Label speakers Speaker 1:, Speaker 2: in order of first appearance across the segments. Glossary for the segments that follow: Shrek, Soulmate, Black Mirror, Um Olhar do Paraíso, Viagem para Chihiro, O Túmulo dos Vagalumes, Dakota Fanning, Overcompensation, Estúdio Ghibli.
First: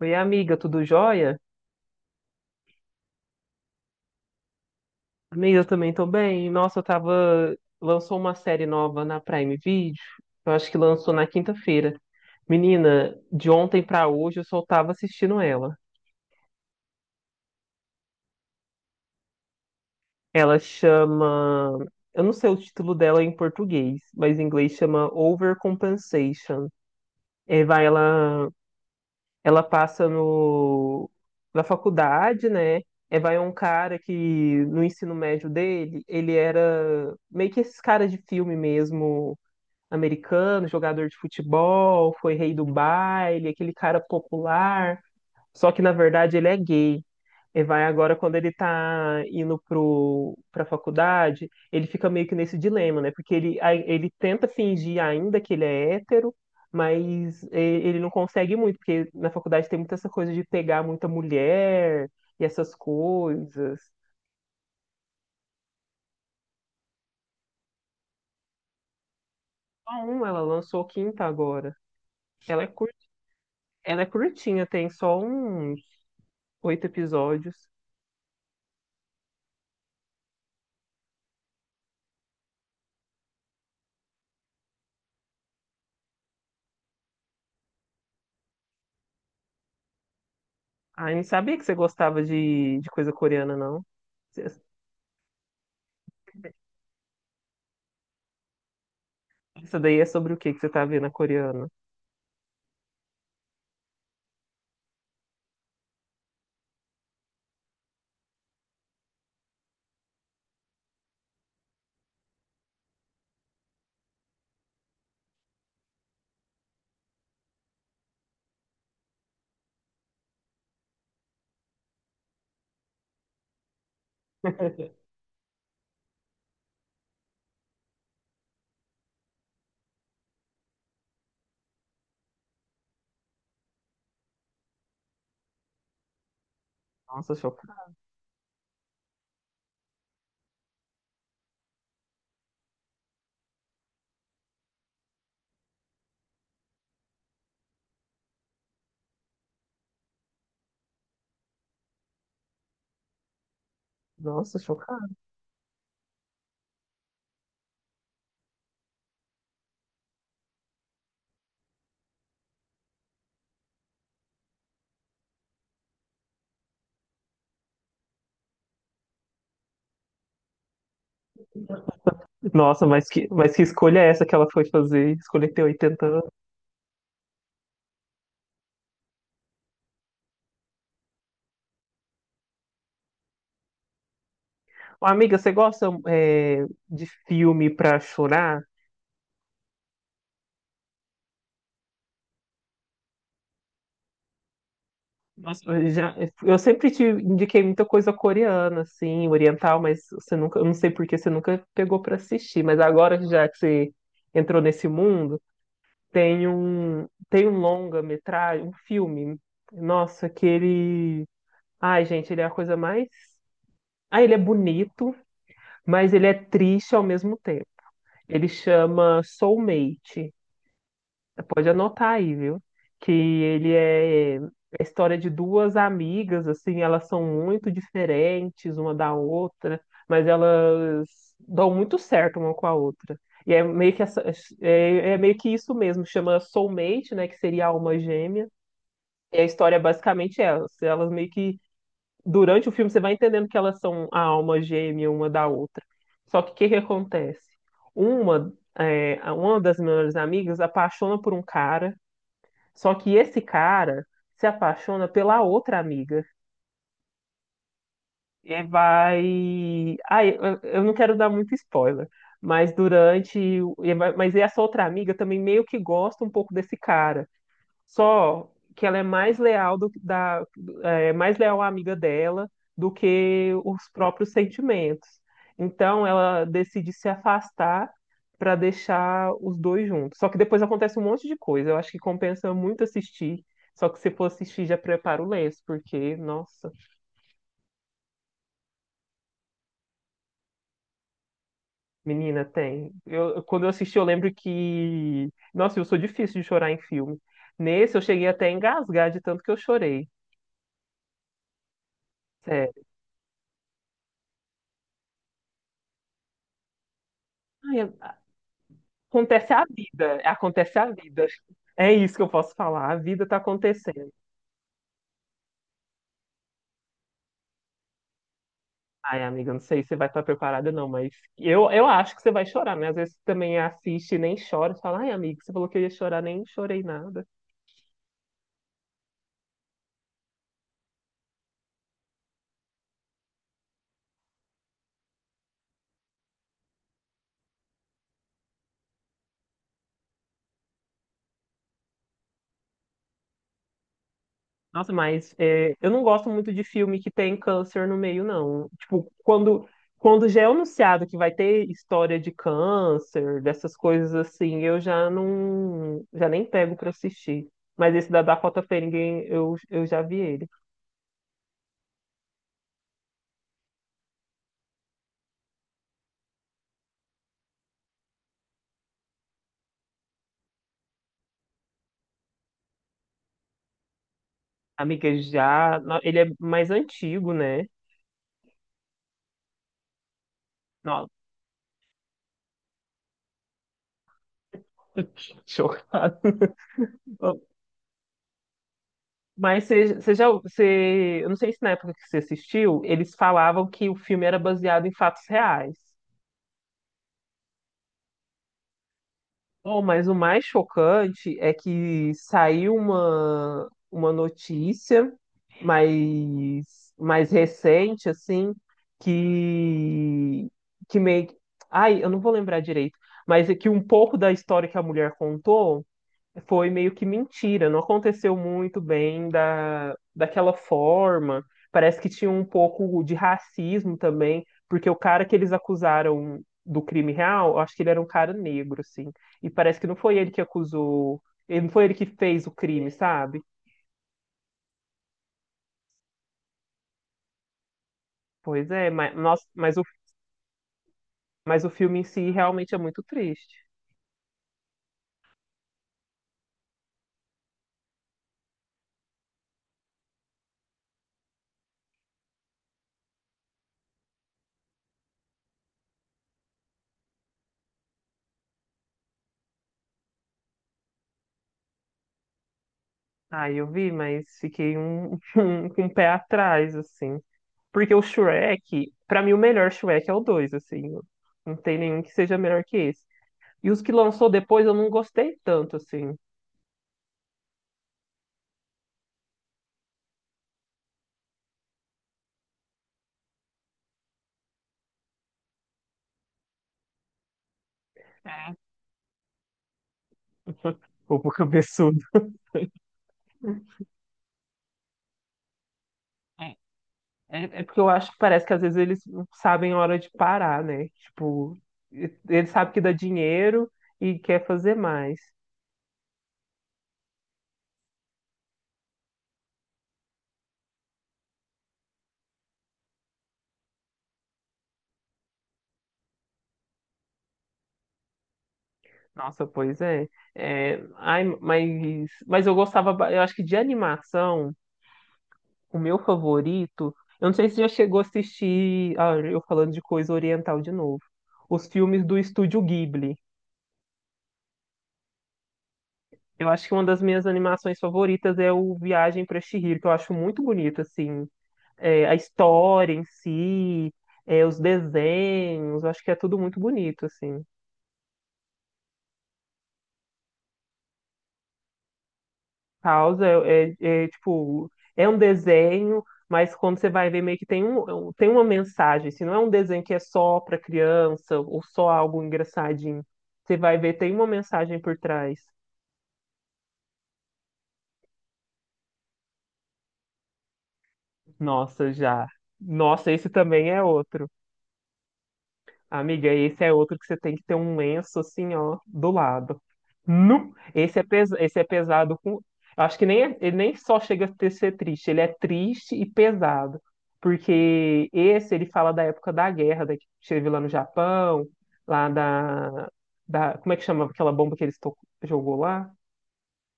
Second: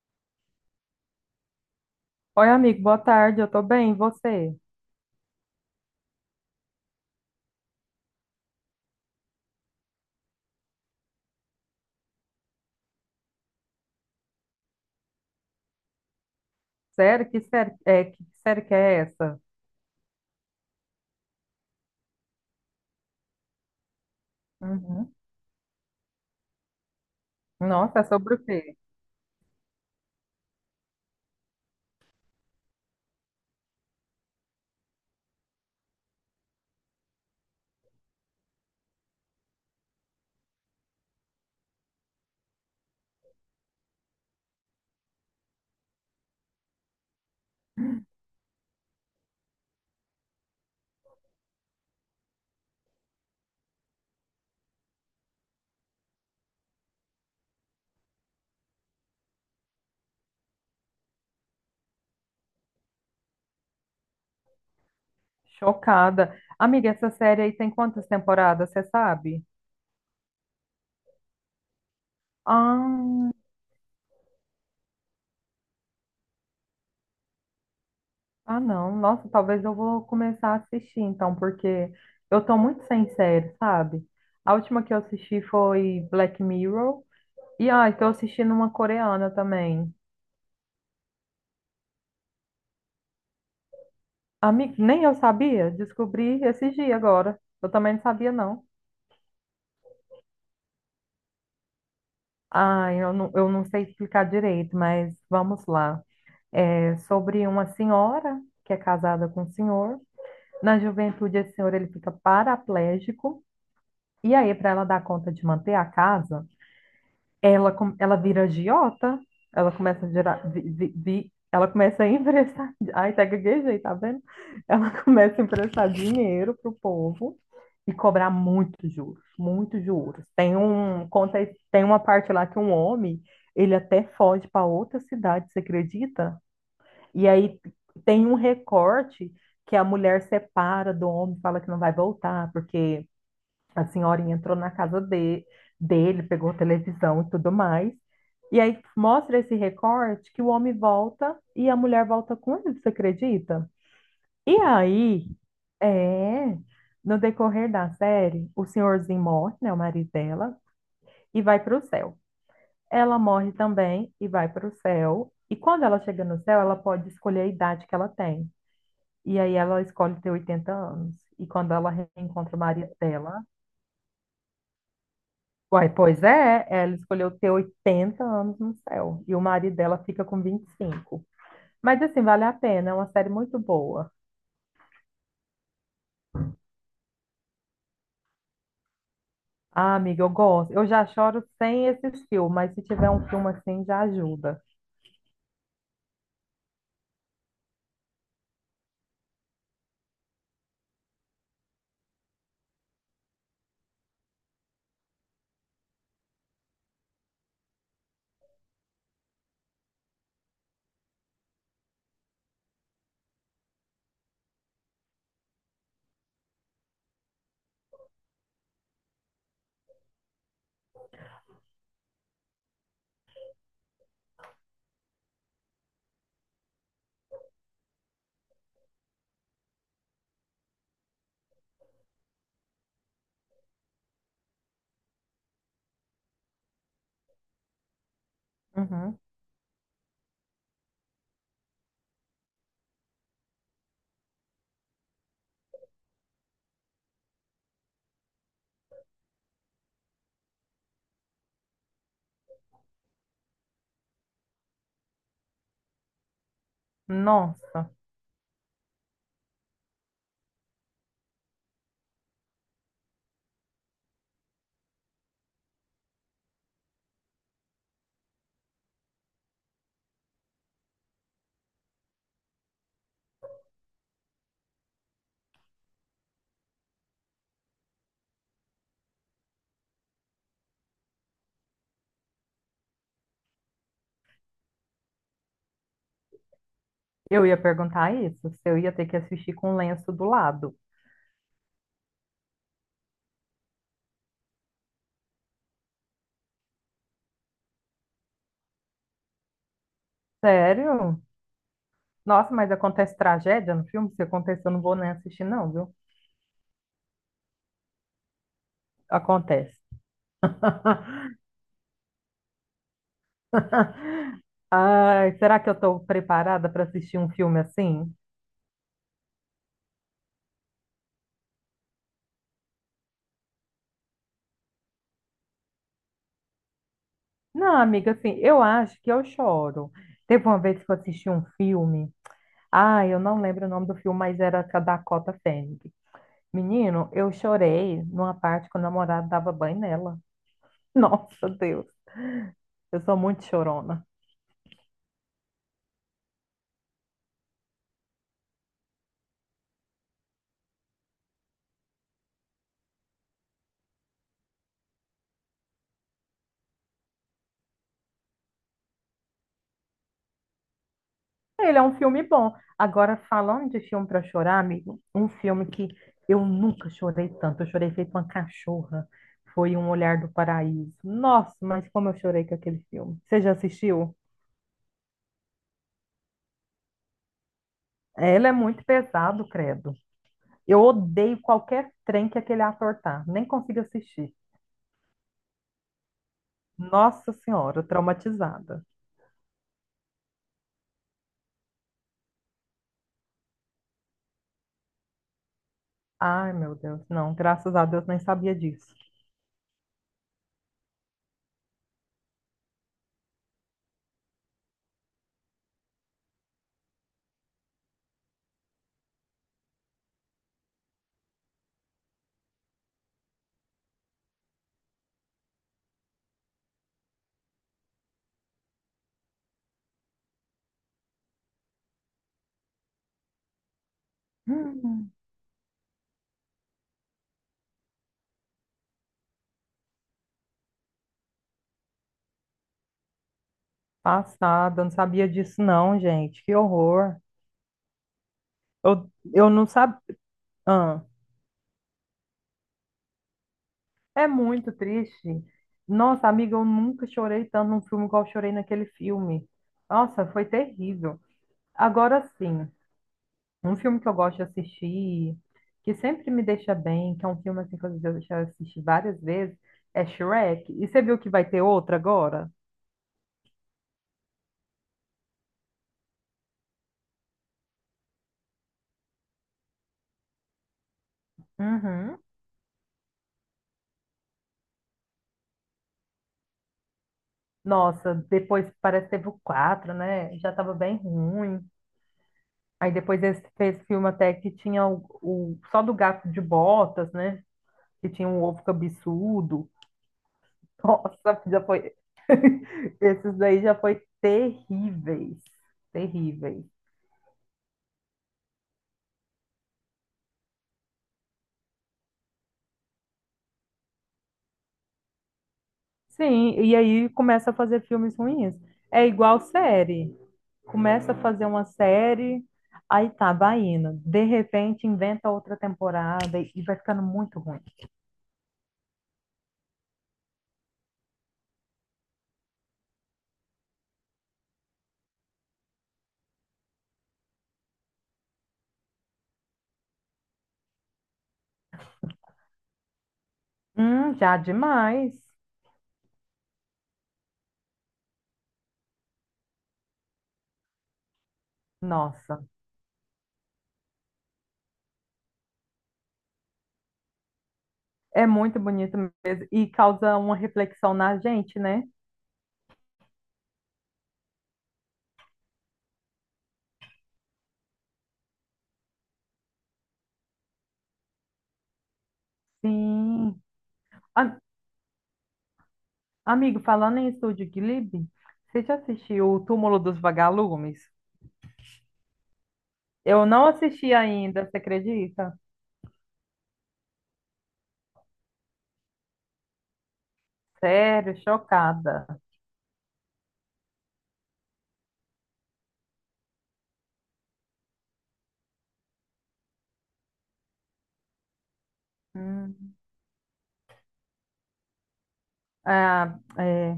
Speaker 1: Oi, amiga, tudo jóia?
Speaker 2: Oi, amigo, boa tarde, eu tô bem, e você?
Speaker 1: Amiga, eu também tô bem. Nossa, eu tava. Lançou uma série nova na Prime Video. Eu acho que lançou na quinta-feira. Menina, de ontem pra hoje eu só tava assistindo ela.
Speaker 2: Sério? Que série, que série que é essa?
Speaker 1: Ela chama. Eu não sei o título dela em português, mas em inglês chama
Speaker 2: Uhum.
Speaker 1: Overcompensation. É, vai,
Speaker 2: Nossa, é sobre o
Speaker 1: ela
Speaker 2: quê?
Speaker 1: Ela passa no na faculdade, né? É, vai um cara que no ensino médio dele, ele era meio que esses caras de filme mesmo, americano, jogador de futebol, foi rei do baile, aquele cara popular. Só que na verdade ele é gay. E vai agora quando ele tá indo pra faculdade, ele fica meio que nesse dilema, né? Porque ele, aí ele tenta fingir ainda que ele é hétero, mas ele não consegue muito, porque na faculdade tem muita essa coisa de pegar muita mulher e essas coisas.
Speaker 2: Chocada. Amiga, essa série aí tem quantas temporadas, você sabe?
Speaker 1: Só um, ela lançou quinta agora. Ela é cur...
Speaker 2: Ah,
Speaker 1: Ela é curtinha, tem só uns oito episódios.
Speaker 2: ah, não. Nossa, talvez eu vou começar a assistir então, porque eu tô muito sem série, sabe? A última que eu assisti foi Black Mirror. E tô assistindo uma coreana também.
Speaker 1: Ah, eu não sabia que você gostava de coisa coreana, não.
Speaker 2: Amiga, nem eu sabia, descobri esses dias agora. Eu também não sabia, não.
Speaker 1: Essa daí é sobre o que que você tá vendo a coreana?
Speaker 2: Ah, eu não sei explicar direito, mas vamos lá. É sobre uma senhora que é casada com um senhor. Na juventude, esse senhor ele fica paraplégico. E aí, para ela dar conta de manter a casa, ela, ela vira agiota, ela começa a gerar, ela começa a emprestar, ai, até gaguejei, tá vendo? Ela começa a emprestar dinheiro pro povo e cobrar muitos juros, muitos juros. Tem uma parte lá que um homem, ele até foge para outra cidade, você acredita? E
Speaker 1: Nossa,
Speaker 2: aí
Speaker 1: chocado.
Speaker 2: tem um recorte que a mulher separa do homem, fala que não vai voltar, porque a senhorinha entrou na dele, pegou a televisão e tudo mais. E aí mostra esse recorte que o homem volta e a mulher volta com ele, você acredita? E
Speaker 1: Nossa, chocado.
Speaker 2: aí, é, no decorrer da série, o senhorzinho morre, né, o marido dela, e vai para o céu. Ela morre também e vai para o céu. E quando ela chega no céu, ela pode escolher a idade que ela tem. E aí ela escolhe ter 80 anos. E quando ela reencontra o
Speaker 1: Nossa,
Speaker 2: marido dela,
Speaker 1: mas que escolha é essa que ela foi fazer? Escolher ter
Speaker 2: uai,
Speaker 1: 80
Speaker 2: pois
Speaker 1: anos.
Speaker 2: é, ela escolheu ter 80 anos no céu e o marido dela fica com 25. Mas assim, vale a pena, é uma série muito boa.
Speaker 1: Ô, amiga, você gosta é, de filme pra chorar?
Speaker 2: Ah, amiga, eu gosto. Eu já choro sem esses filmes, mas se tiver um filme assim já ajuda.
Speaker 1: Nossa, eu sempre te indiquei muita coisa coreana, assim, oriental, mas você nunca, eu não sei por que você nunca pegou pra assistir. Mas agora que já que você entrou nesse mundo, tem um longa-metragem, um filme. Nossa, que ele. Ai, gente, ele é a coisa mais. Ah, ele é bonito, mas ele é triste ao mesmo tempo. Ele chama Soulmate. Pode anotar aí, viu? Que ele é é a história de duas amigas, assim, elas são muito diferentes uma da outra, mas elas dão muito certo uma com a outra. E é meio que essa- é, é meio que isso mesmo, chama Soulmate, né, que seria alma gêmea.
Speaker 2: Uhum.
Speaker 1: E a história é basicamente elas, elas meio que durante o filme você vai entendendo que elas são a alma gêmea uma da outra. Só que o que que acontece? Uma, é, uma das melhores amigas apaixona por um cara, só que esse cara se apaixona pela outra amiga.
Speaker 2: Nossa,
Speaker 1: E vai. Ah, eu não quero dar muito spoiler, mas durante. Mas essa outra amiga também meio que gosta um pouco desse cara. Só que ela é mais leal é, mais leal à amiga dela do que os próprios sentimentos. Então ela decide se afastar para deixar os dois juntos. Só que depois acontece um monte de coisa. Eu acho que compensa muito assistir. Só que se for assistir, já prepara o lenço, porque, nossa,
Speaker 2: eu ia perguntar isso, se eu ia ter que assistir com o lenço do lado.
Speaker 1: menina, tem. Eu, quando eu assisti, eu lembro que. Nossa, eu sou difícil de chorar em filme. Nesse, eu cheguei até a engasgar de tanto que eu chorei.
Speaker 2: Sério? Nossa, mas acontece tragédia no filme? Se acontecer, eu não vou nem assistir, não, viu?
Speaker 1: Sério. Acontece a
Speaker 2: Acontece.
Speaker 1: vida, acontece a vida. É isso que eu posso falar, a vida tá acontecendo.
Speaker 2: Ai, será que eu estou preparada para assistir um filme assim?
Speaker 1: Ai, amiga, não sei se você vai estar preparada, não, mas eu acho que você vai chorar, né? Às vezes você também assiste e nem chora, você fala, ai, amigo, você falou que eu ia chorar, nem chorei nada.
Speaker 2: Não, amiga, assim, eu acho que eu choro. Teve uma vez que eu assisti um filme. Ah, eu não lembro o nome do filme, mas era com a Dakota Fanning. Menino, eu chorei numa parte que o namorado dava banho nela. Nossa, Deus, eu sou muito chorona.
Speaker 1: Nossa, mas é, eu não gosto muito de filme que tem câncer no meio, não. Tipo, quando já é anunciado que vai ter história de câncer, dessas coisas assim, eu já não, já nem pego pra assistir. Mas esse da Dakota Fanning, eu já vi ele.
Speaker 2: Ele é um filme bom. Agora, falando de filme para chorar, amigo, um filme que eu nunca chorei tanto. Eu chorei feito uma cachorra. Foi Um Olhar do Paraíso. Nossa, mas como eu chorei com aquele filme. Você já assistiu?
Speaker 1: Amiga, já. Ele é mais antigo, né?
Speaker 2: Ela é muito pesado, credo. Eu
Speaker 1: Nossa,
Speaker 2: odeio qualquer trem que aquele ator tá. Nem consigo assistir.
Speaker 1: chocado.
Speaker 2: Nossa Senhora, traumatizada.
Speaker 1: Mas você já. Você... Eu não sei se na época que você assistiu, eles falavam que o filme era baseado em fatos reais.
Speaker 2: Ai, meu Deus. Não, graças a Deus, nem sabia disso.
Speaker 1: Oh, mas o mais chocante é que saiu uma notícia mais recente, assim, que, que meio. Ai, eu não vou lembrar direito, mas é que um pouco da história que a mulher contou. Foi meio que mentira, não aconteceu muito bem daquela forma. Parece que tinha um pouco de racismo também, porque o
Speaker 2: Hum,
Speaker 1: cara que eles acusaram do crime real, eu acho que ele era um cara negro, assim. E parece que não foi ele que acusou, ele não foi ele que fez o crime, sabe?
Speaker 2: passada, não sabia disso não, gente. Que horror.
Speaker 1: Pois é, mas, nossa,
Speaker 2: Eu não sabia. Ah,
Speaker 1: mas o filme em si realmente é muito triste.
Speaker 2: é muito triste. Nossa, amiga, eu nunca chorei tanto num filme igual eu chorei naquele filme. Nossa, foi terrível. Agora sim, um filme que eu gosto de assistir, que sempre me deixa bem, que é um filme assim que eu já assisti várias vezes, é Shrek. E você viu que vai ter outro agora?
Speaker 1: Ah, eu vi, mas fiquei um, com o pé atrás, assim. Porque o Shrek, pra mim, o melhor Shrek é o 2 assim. Não tem nenhum que
Speaker 2: Uhum.
Speaker 1: seja melhor que esse. E os que lançou depois eu não gostei tanto, assim.
Speaker 2: Nossa, depois parece que teve o 4, né? Já tava bem ruim. Aí depois esse fez filme até que tinha só do gato de botas, né? Que tinha um
Speaker 1: É.
Speaker 2: ovo cabeçudo.
Speaker 1: O
Speaker 2: Nossa, já foi.
Speaker 1: cabeçudo.
Speaker 2: Esses daí já foi terríveis.
Speaker 1: É,
Speaker 2: Terríveis.
Speaker 1: é, porque eu acho que parece que às vezes eles não sabem a hora de parar, né? Tipo, eles sabem que dá dinheiro e quer fazer mais.
Speaker 2: Sim, e aí começa a fazer filmes ruins. É igual série. Começa a fazer uma série, aí tá, vai indo. De repente inventa outra temporada e vai ficando muito ruim.
Speaker 1: Nossa, pois é. É, ai, mas eu gostava, eu acho que de animação. O meu favorito, eu não sei se já chegou a assistir, ah, eu falando de coisa oriental de novo, os filmes do Estúdio Ghibli.
Speaker 2: Já demais.
Speaker 1: Eu acho que uma das minhas animações favoritas é o Viagem para Chihiro, que eu acho muito bonito, assim, é, a
Speaker 2: Nossa,
Speaker 1: história em si, é, os desenhos, eu acho que é tudo muito bonito, assim.
Speaker 2: é muito bonito mesmo. E causa uma reflexão na gente, né?
Speaker 1: Causa é, tipo, é um desenho, mas quando você vai ver, meio que tem um, tem uma mensagem. Se não é um desenho que é só para criança ou só algo engraçadinho.
Speaker 2: Sim.
Speaker 1: Você vai ver, tem uma
Speaker 2: Ah,
Speaker 1: mensagem por trás.
Speaker 2: amigo, falando em Estúdio Ghibli, você já assistiu O Túmulo dos Vagalumes?
Speaker 1: Nossa, já. Nossa,
Speaker 2: Eu
Speaker 1: esse
Speaker 2: não
Speaker 1: também é
Speaker 2: assisti
Speaker 1: outro.
Speaker 2: ainda, você acredita?
Speaker 1: Amiga, esse é outro que você tem que ter um lenço assim, ó, do lado. Nu!
Speaker 2: Sério,
Speaker 1: Esse é
Speaker 2: chocada.
Speaker 1: pesado com. Eu Acho que nem ele nem só chega a ser triste, ele é triste e pesado. Porque esse ele fala da época da guerra, da que teve lá no Japão, lá
Speaker 2: Hum.
Speaker 1: da, da. Como é que chama aquela bomba que eles jogou lá?
Speaker 2: Ah, é,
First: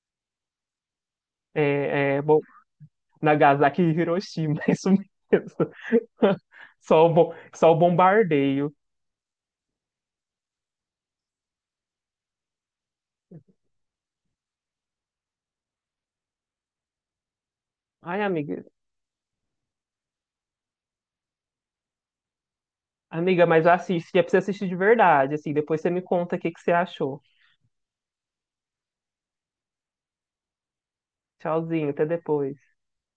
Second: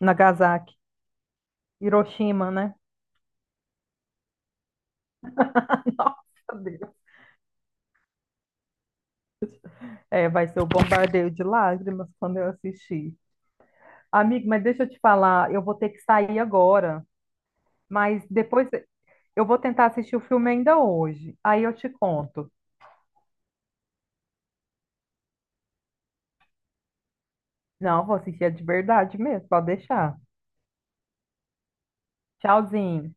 Speaker 2: Nagasaki,
Speaker 1: É, é, bom,
Speaker 2: Hiroshima, né?
Speaker 1: Nagasaki e Hiroshima, é isso mesmo.
Speaker 2: Nossa, Deus.
Speaker 1: Só o bombardeio.
Speaker 2: É, vai ser o bombardeio de lágrimas quando eu assistir. Amigo, mas deixa eu te falar, eu vou ter que sair agora,
Speaker 1: Ai,
Speaker 2: mas
Speaker 1: amiga,
Speaker 2: depois eu vou tentar assistir o filme ainda hoje. Aí eu te conto.
Speaker 1: Amiga, mas assiste, é pra você assistir de verdade, assim, depois você me conta o que que você achou.
Speaker 2: Não, vou assistir é de verdade mesmo, pode deixar.
Speaker 1: Tchauzinho, até depois.
Speaker 2: Tchauzinho.